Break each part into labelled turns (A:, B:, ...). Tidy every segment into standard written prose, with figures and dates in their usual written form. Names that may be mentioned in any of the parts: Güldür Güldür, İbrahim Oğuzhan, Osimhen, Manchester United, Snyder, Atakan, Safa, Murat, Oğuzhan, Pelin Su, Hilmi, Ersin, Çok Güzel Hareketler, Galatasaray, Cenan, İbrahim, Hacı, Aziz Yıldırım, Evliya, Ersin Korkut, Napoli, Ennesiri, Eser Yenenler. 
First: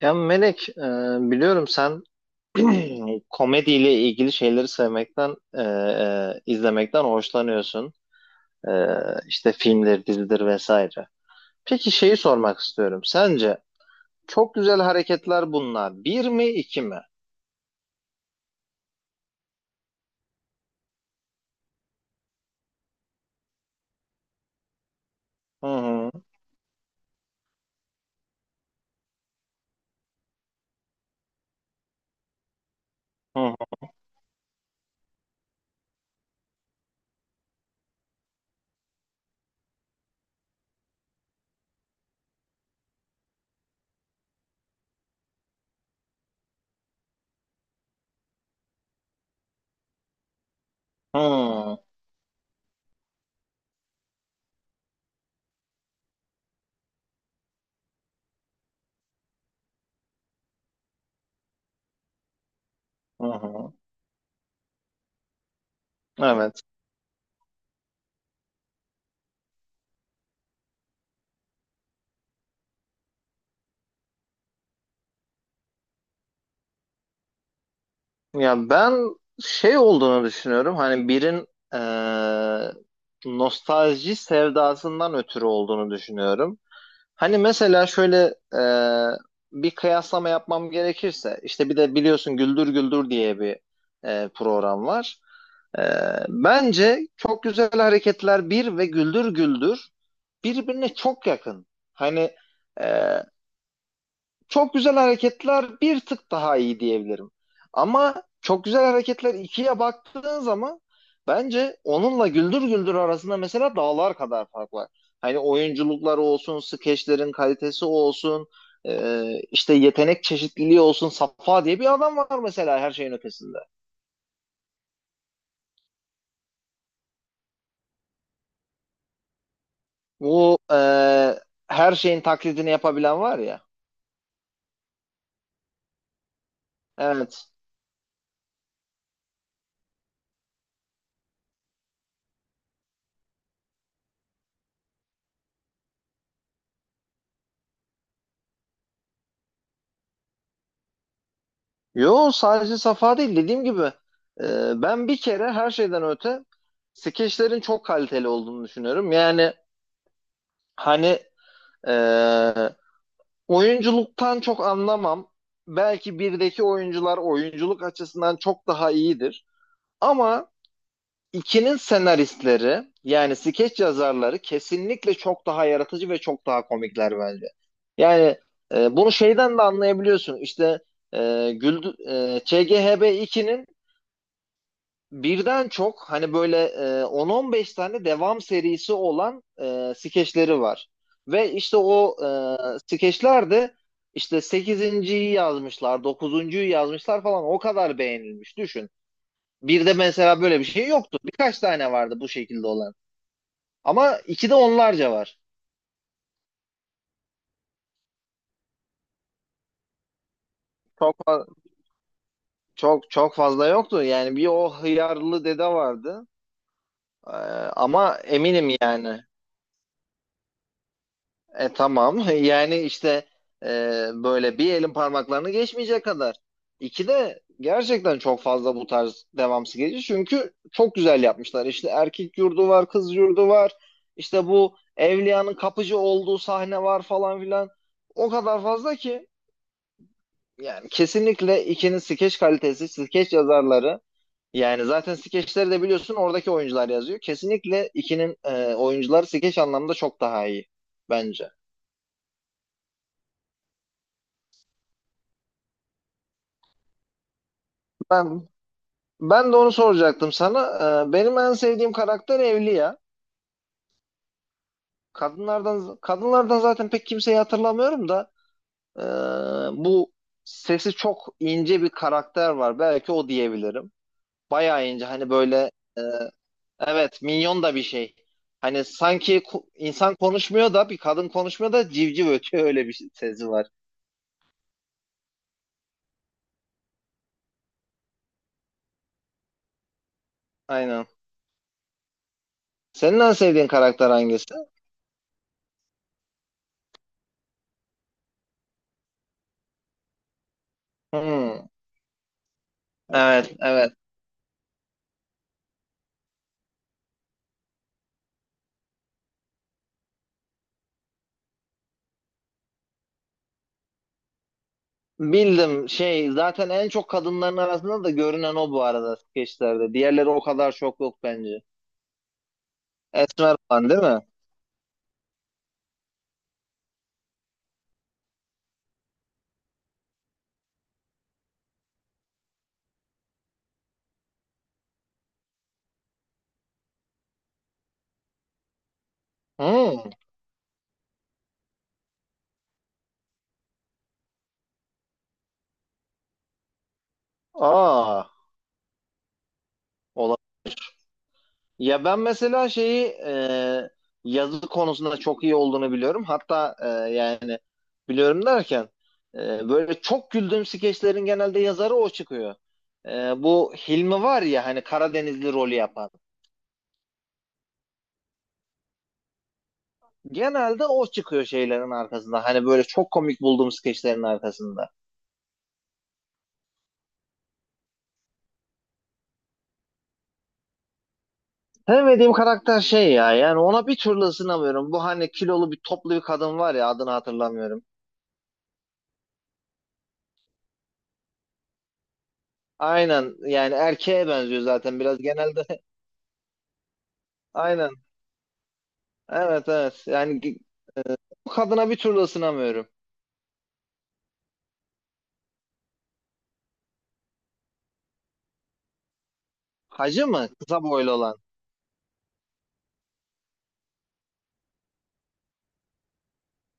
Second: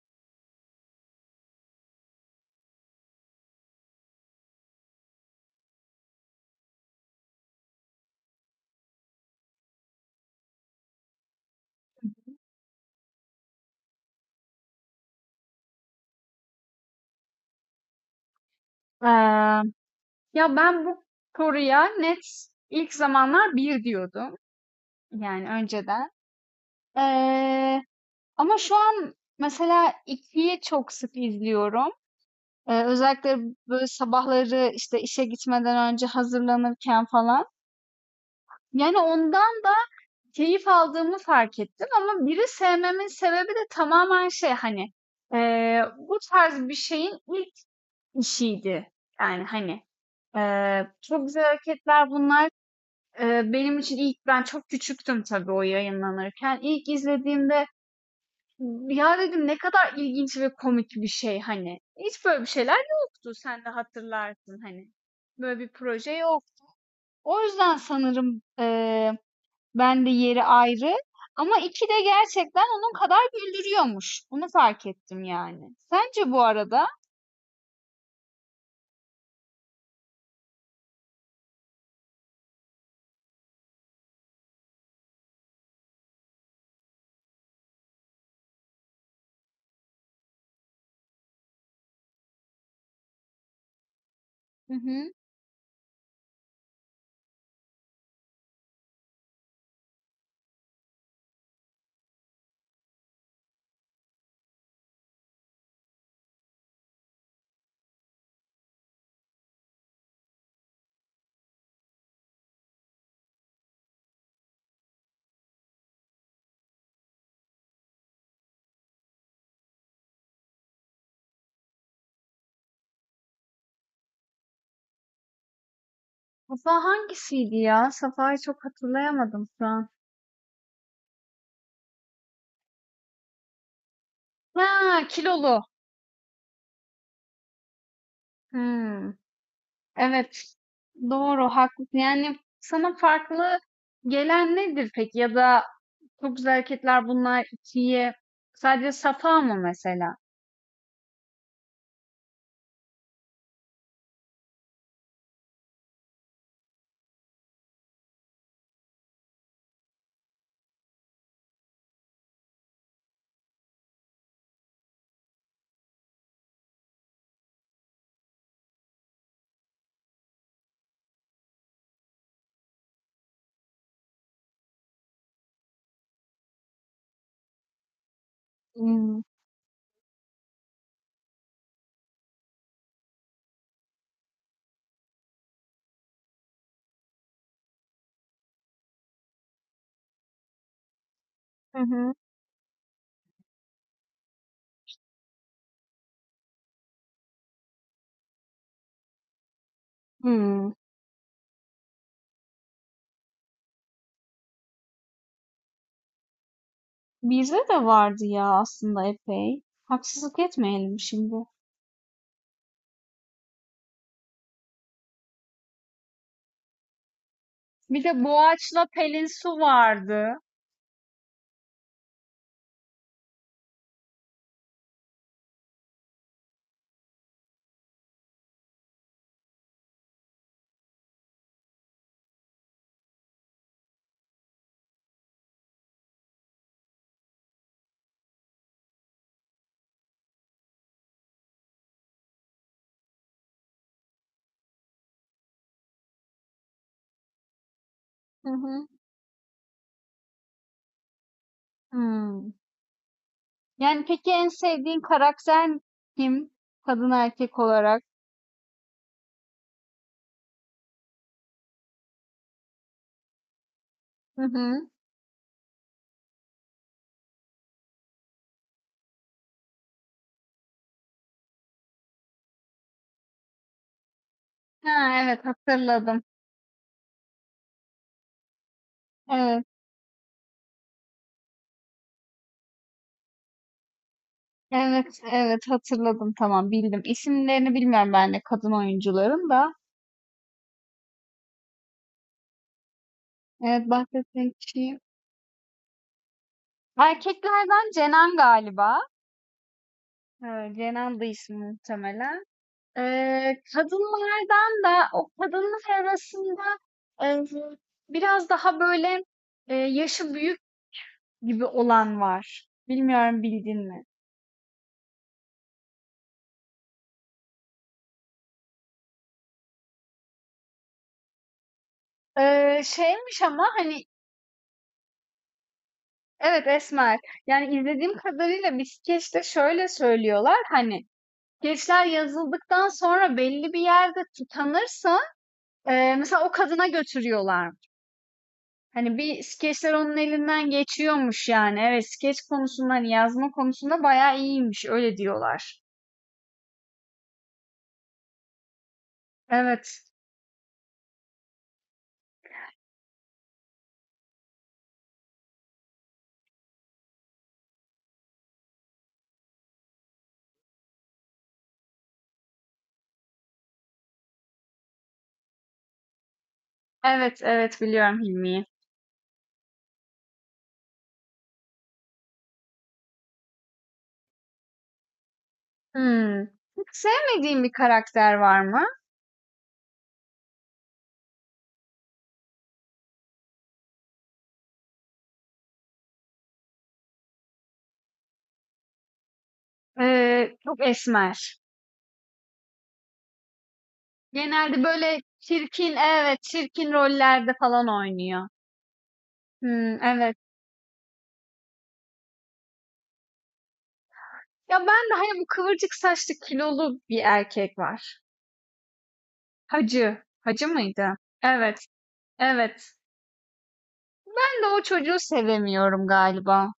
A: Ya Melek, biliyorum sen komediyle ilgili şeyleri sevmekten, izlemekten hoşlanıyorsun. E, işte filmdir, dizidir vesaire. Peki şeyi sormak istiyorum. Sence çok güzel hareketler bunlar. Bir mi, iki mi?
B: Eee, ya ben bu soruya net ilk zamanlar bir diyordum. Yani
A: Hı
B: önceden.
A: hı,
B: Eee, ama şu an mesela ikiyi çok sık izliyorum. Özellikle
A: hı
B: böyle sabahları işte işe gitmeden önce hazırlanırken falan. Yani ondan da keyif aldığımı fark ettim ama biri sevmemin sebebi de tamamen şey hani bu tarz bir şeyin ilk işiydi. Yani hani
A: hı,
B: çok güzel
A: hı
B: hareketler bunlar. Benim için ilk ben çok küçüktüm tabii o yayınlanırken. İlk izlediğimde, "Ya" dedim, "Ne kadar ilginç ve komik bir şey." hani. Hiç böyle bir şeyler
A: hı,
B: yoktu.
A: hı
B: Sen de
A: hı.
B: hatırlarsın hani. Böyle bir proje yok.
A: Evet.
B: O yüzden sanırım, ben de yeri ayrı ama iki de gerçekten onun kadar güldürüyormuş. Bunu fark ettim yani. Sence bu arada?
A: Ya ben şey olduğunu düşünüyorum. Hani birin eee, nostalji sevdasından ötürü olduğunu düşünüyorum. Hani mesela şöyle bir kıyaslama yapmam gerekirse işte bir de biliyorsun Güldür Güldür diye bir
B: Hı
A: program
B: hı.
A: var. Bence Çok Güzel Hareketler bir ve Güldür Güldür birbirine çok yakın. Hani e, çok güzel hareketler bir tık daha iyi diyebilirim. Ama çok güzel hareketler ikiye baktığın zaman bence onunla Güldür Güldür arasında mesela dağlar kadar fark var. Hani oyunculukları olsun, skeçlerin kalitesi olsun, e, işte yetenek çeşitliliği olsun. Safa diye bir adam var mesela her şeyin ötesinde.
B: Safa hangisiydi ya? Safa'yı çok hatırlayamadım şu an.
A: Bu her şeyin taklidini yapabilen var ya.
B: Ha, kilolu.
A: Evet.
B: Hmm, evet. Doğru, haklısın. Yani sana farklı gelen nedir peki? Ya da çok güzel hareketler bunlar ikiye. Sadece Safa mı mesela?
A: Yo, sadece Safa değil, dediğim gibi e, ben bir kere her şeyden öte skeçlerin çok kaliteli olduğunu düşünüyorum. Yani hani e, oyunculuktan çok anlamam. Belki birdeki oyuncular oyunculuk açısından çok daha iyidir. Ama ikinin senaristleri yani skeç yazarları kesinlikle çok daha yaratıcı ve çok daha komikler bence. Yani bunu
B: Hmm.
A: şeyden de anlayabiliyorsun. İşte ÇGHB 2'nin birden çok hani böyle 10-15 tane devam serisi olan skeçleri var. Ve işte
B: Hı hı.
A: o skeçler de işte sekizinciyi yazmışlar, dokuzuncuyu yazmışlar falan, o kadar beğenilmiş düşün. Bir de mesela böyle bir
B: Hmm.
A: şey yoktu. Birkaç tane vardı bu şekilde olan. Ama iki de onlarca var.
B: Bizde de vardı ya aslında epey. Haksızlık etmeyelim
A: Çok
B: şimdi.
A: fa- çok çok fazla yoktu. Yani bir o hıyarlı dede vardı. E,
B: Bir
A: ama
B: de
A: eminim
B: Boğaç'la
A: yani.
B: Pelin Su vardı.
A: Tamam. Yani işte e, böyle bir elin parmaklarını geçmeyecek kadar. İki de gerçekten çok fazla bu tarz devamsız geliyor. Çünkü çok güzel yapmışlar. İşte erkek yurdu var, kız yurdu var. İşte bu Evliya'nın kapıcı olduğu sahne var falan filan. O kadar fazla ki. Yani kesinlikle ikinin skeç kalitesi, skeç yazarları. Yani zaten skeçleri de biliyorsun oradaki oyuncular yazıyor. Kesinlikle ikinin
B: Hı hı.
A: oyuncuları skeç anlamında çok daha iyi bence.
B: Hmm. Yani peki en sevdiğin karakter kim? Kadın erkek olarak.
A: Ben Ben de onu soracaktım sana. Benim en sevdiğim karakter Evliya.
B: Hı hı.
A: Kadınlardan zaten pek kimseyi hatırlamıyorum da ee, bu sesi çok ince bir karakter var. Belki o diyebilirim. Bayağı ince
B: Ha,
A: hani
B: evet
A: böyle, ee,
B: hatırladım.
A: evet, minyon da bir şey. Hani sanki
B: Evet,
A: insan konuşmuyor da, bir kadın konuşmuyor da civciv ötüyor, öyle bir sesi var.
B: evet, evet hatırladım. Tamam bildim. İsimlerini bilmiyorum ben de kadın oyuncuların da.
A: Aynen. Senin en sevdiğin
B: Evet
A: karakter
B: bahsettiğin
A: hangisi?
B: kişiyi. Erkeklerden Cenan galiba. Evet, Cenan'dı ismi
A: Hmm,
B: muhtemelen.
A: evet, evet.
B: Kadınlardan da o kadınlar arasında e, biraz daha böyle yaşı büyük gibi olan var. Bilmiyorum bildin mi?
A: Bildim. Şey zaten en çok kadınların arasında da görünen o bu arada skeçlerde. Diğerleri o kadar çok yok bence.
B: Şeymiş
A: Esmer
B: ama,
A: falan değil
B: hani,
A: mi?
B: evet, esmer. Yani, izlediğim kadarıyla bir skeçte şöyle söylüyorlar, hani, skeçler yazıldıktan sonra belli bir yerde tutanırsa mesela o kadına götürüyorlar. Hani, bir skeçler
A: Hmm.
B: onun elinden geçiyormuş yani. Evet, skeç konusunda, hani, yazma konusunda bayağı iyiymiş, öyle diyorlar.
A: Aa,
B: Evet.
A: ola. Ya ben mesela şeyi, yazı konusunda çok iyi olduğunu biliyorum. Hatta yani biliyorum derken böyle çok güldüğüm skeçlerin genelde yazarı o çıkıyor. Bu Hilmi var ya hani, Karadenizli rolü yapan.
B: Evet, evet, biliyorum Hilmi'yi.
A: Genelde o çıkıyor şeylerin arkasında. Hani böyle çok komik bulduğum skeçlerin arkasında.
B: Hımm. Hiç sevmediğin bir karakter var mı?
A: Sevmediğim karakter şey ya, yani ona bir türlü ısınamıyorum. Bu hani kilolu bir, toplu bir kadın var ya, adını hatırlamıyorum.
B: Çok esmer.
A: Aynen, yani erkeğe benziyor
B: Genelde
A: zaten biraz
B: böyle
A: genelde.
B: çirkin, evet, çirkin rollerde falan
A: Aynen,
B: oynuyor.
A: evet,
B: Hımm,
A: evet,
B: evet.
A: yani bu kadına bir türlü ısınamıyorum.
B: Ya ben de hani bu kıvırcık saçlı kilolu bir erkek var. Hacı.
A: Hacı mı?
B: Hacı
A: Kısa boylu
B: mıydı?
A: olan.
B: Evet, evet. Ben de o çocuğu sevemiyorum galiba.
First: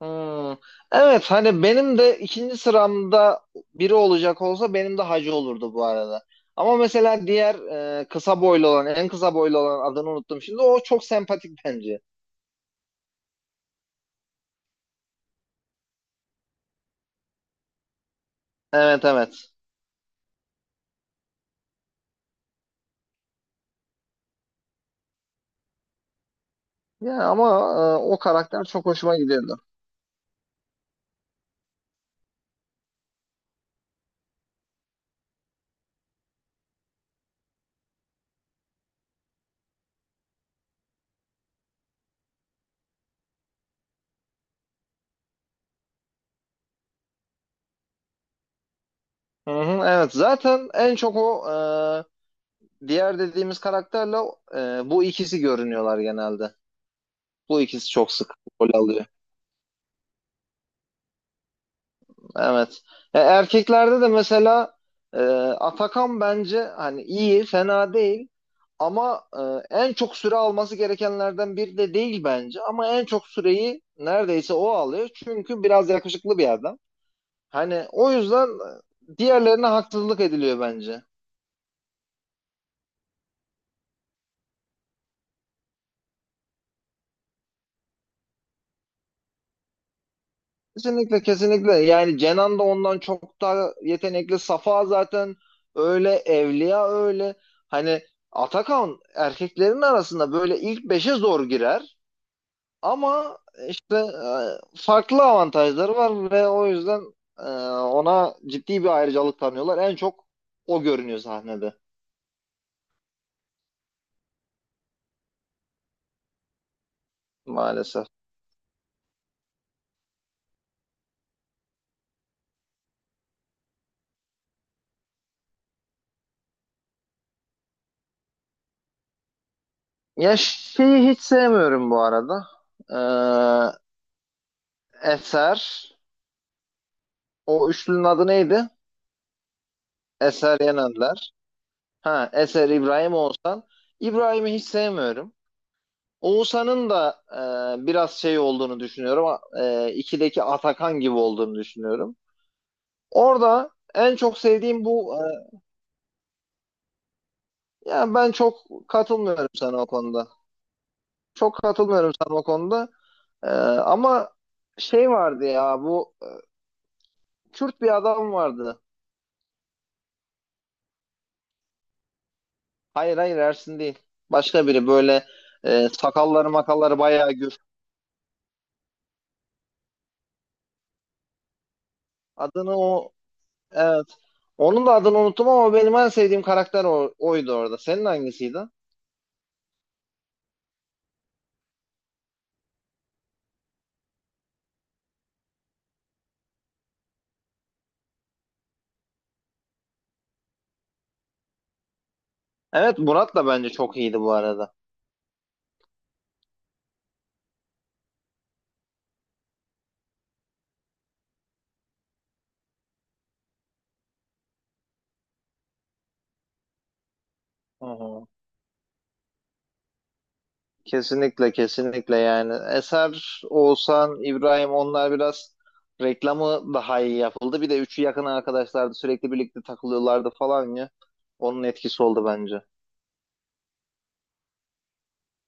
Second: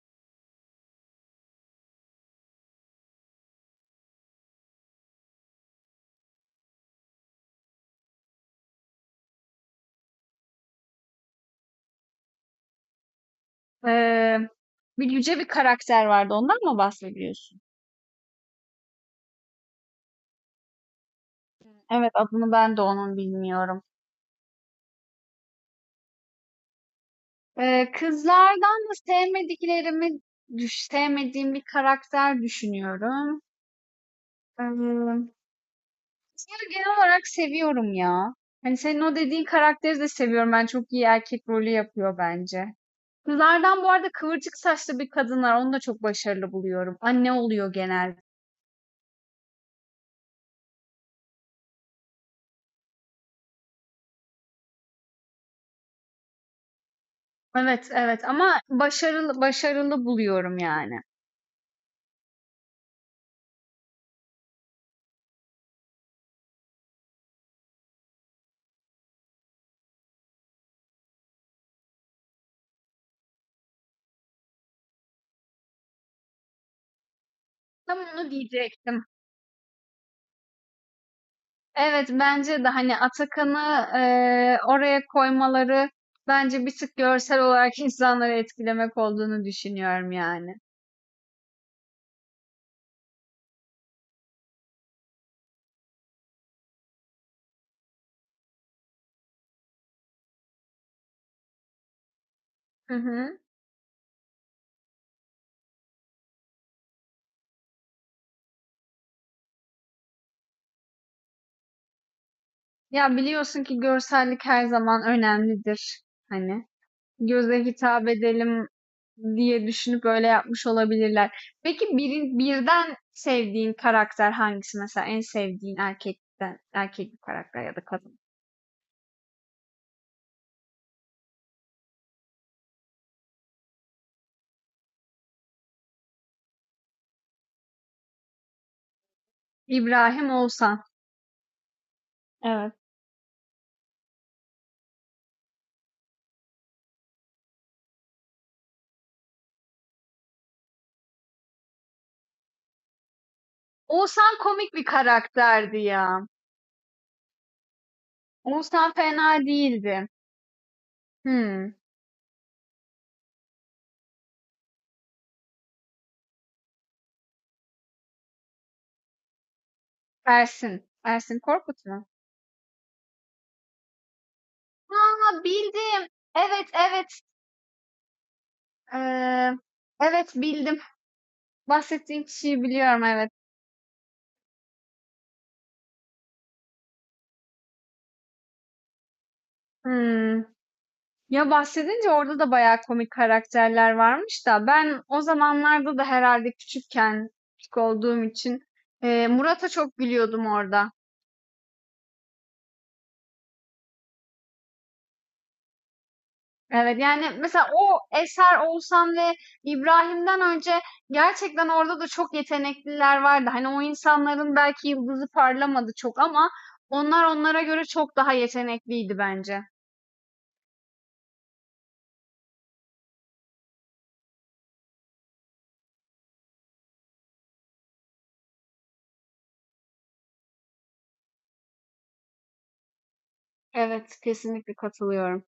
A: Hmm. Evet, hani benim de ikinci sıramda biri olacak olsa benim de hacı olurdu bu arada. Ama mesela diğer kısa boylu olan, en kısa boylu olan, adını unuttum şimdi, o çok sempatik bence.
B: Eee, bir yüce bir karakter vardı. Ondan mı bahsediyorsun?
A: Evet, evet.
B: Evet, adını ben de onun bilmiyorum.
A: Yani ama o karakter çok
B: Kızlardan da
A: hoşuma gidiyordu.
B: sevmediklerimi, sevmediğim bir karakter düşünüyorum. Ee, Seni genel olarak seviyorum ya. Hani senin o dediğin karakteri de seviyorum. Ben çok iyi erkek rolü yapıyor bence. Kızlardan bu arada kıvırcık saçlı bir kadın var. Onu da çok başarılı buluyorum. Anne oluyor genelde.
A: Hı hı, evet, zaten en çok o diğer dediğimiz karakterle bu ikisi görünüyorlar genelde. Bu
B: Evet,
A: ikisi çok
B: evet
A: sık
B: ama
A: rol alıyor.
B: başarılı başarılı buluyorum yani.
A: Evet. Erkeklerde de mesela Atakan bence hani iyi, fena değil. Ama en çok süre alması gerekenlerden biri de değil bence. Ama en çok süreyi neredeyse o alıyor. Çünkü biraz yakışıklı bir adam. Hani
B: Tam
A: o
B: onu
A: yüzden
B: diyecektim.
A: diğerlerine haksızlık ediliyor bence.
B: Evet bence de hani Atakan'ı oraya koymaları bence bir tık görsel olarak insanları etkilemek olduğunu düşünüyorum yani.
A: Kesinlikle, kesinlikle. Yani Cenan da ondan çok daha yetenekli, Safa zaten öyle, Evliya öyle. Hani Atakan erkeklerin arasında böyle ilk beşe zor girer,
B: Hı hı.
A: ama işte farklı avantajları var ve o yüzden e, ona ciddi bir ayrıcalık tanıyorlar, en çok o görünüyor sahnede
B: Ya biliyorsun ki görsellik her zaman önemlidir. Hani göze
A: maalesef.
B: hitap edelim diye düşünüp öyle yapmış olabilirler. Peki birin, birden sevdiğin karakter hangisi? Mesela en sevdiğin erkekten, erkek bir karakter ya da kadın.
A: Ya şeyi hiç sevmiyorum bu arada. Ee, Eser, o üçlünün adı neydi?
B: İbrahim
A: Eser
B: Oğuzhan.
A: Yenenler. Ha, Eser,
B: Evet.
A: İbrahim, Oğuzhan. İbrahim'i hiç sevmiyorum. Oğuzhan'ın da biraz şey olduğunu düşünüyorum. E, ikideki Atakan gibi olduğunu düşünüyorum. Orada en
B: Oğuzhan
A: çok
B: komik bir
A: sevdiğim bu.
B: karakterdi ya.
A: Yani ben çok
B: Oğuzhan fena
A: katılmıyorum sana o
B: değildi.
A: konuda. Çok
B: Hmm.
A: katılmıyorum sana o konuda. E, ama şey vardı ya, bu Kürt bir adam vardı.
B: Ersin. Ersin Korkut mu?
A: Hayır, hayır, Ersin değil. Başka biri, böyle
B: Ha bildim.
A: sakalları
B: Evet
A: makalları
B: evet.
A: bayağı gür.
B: Ee, evet bildim. Bahsettiğin kişiyi
A: Adını
B: biliyorum,
A: o.
B: evet.
A: Evet. Onun da adını unuttum ama benim en sevdiğim karakter oydu orada. Senin hangisiydi?
B: Hımm. Ya, bahsedince orada da bayağı komik karakterler varmış da ben o zamanlarda da herhalde küçükken, küçük olduğum için, Murat'a çok gülüyordum orada.
A: Evet, Murat da bence çok iyiydi bu arada.
B: Evet, yani, mesela o eser Oğuzhan ve İbrahim'den önce gerçekten orada da çok yetenekliler vardı. Hani, o insanların belki yıldızı parlamadı çok ama onlar onlara göre
A: Hı
B: çok
A: hı.
B: daha yetenekliydi bence.
A: Kesinlikle, kesinlikle. Yani Eser, Oğuzhan, İbrahim, onlar biraz reklamı daha iyi yapıldı. Bir de üçü yakın arkadaşlardı, sürekli birlikte takılıyorlardı falan ya. Onun etkisi oldu bence.
B: Evet, kesinlikle katılıyorum.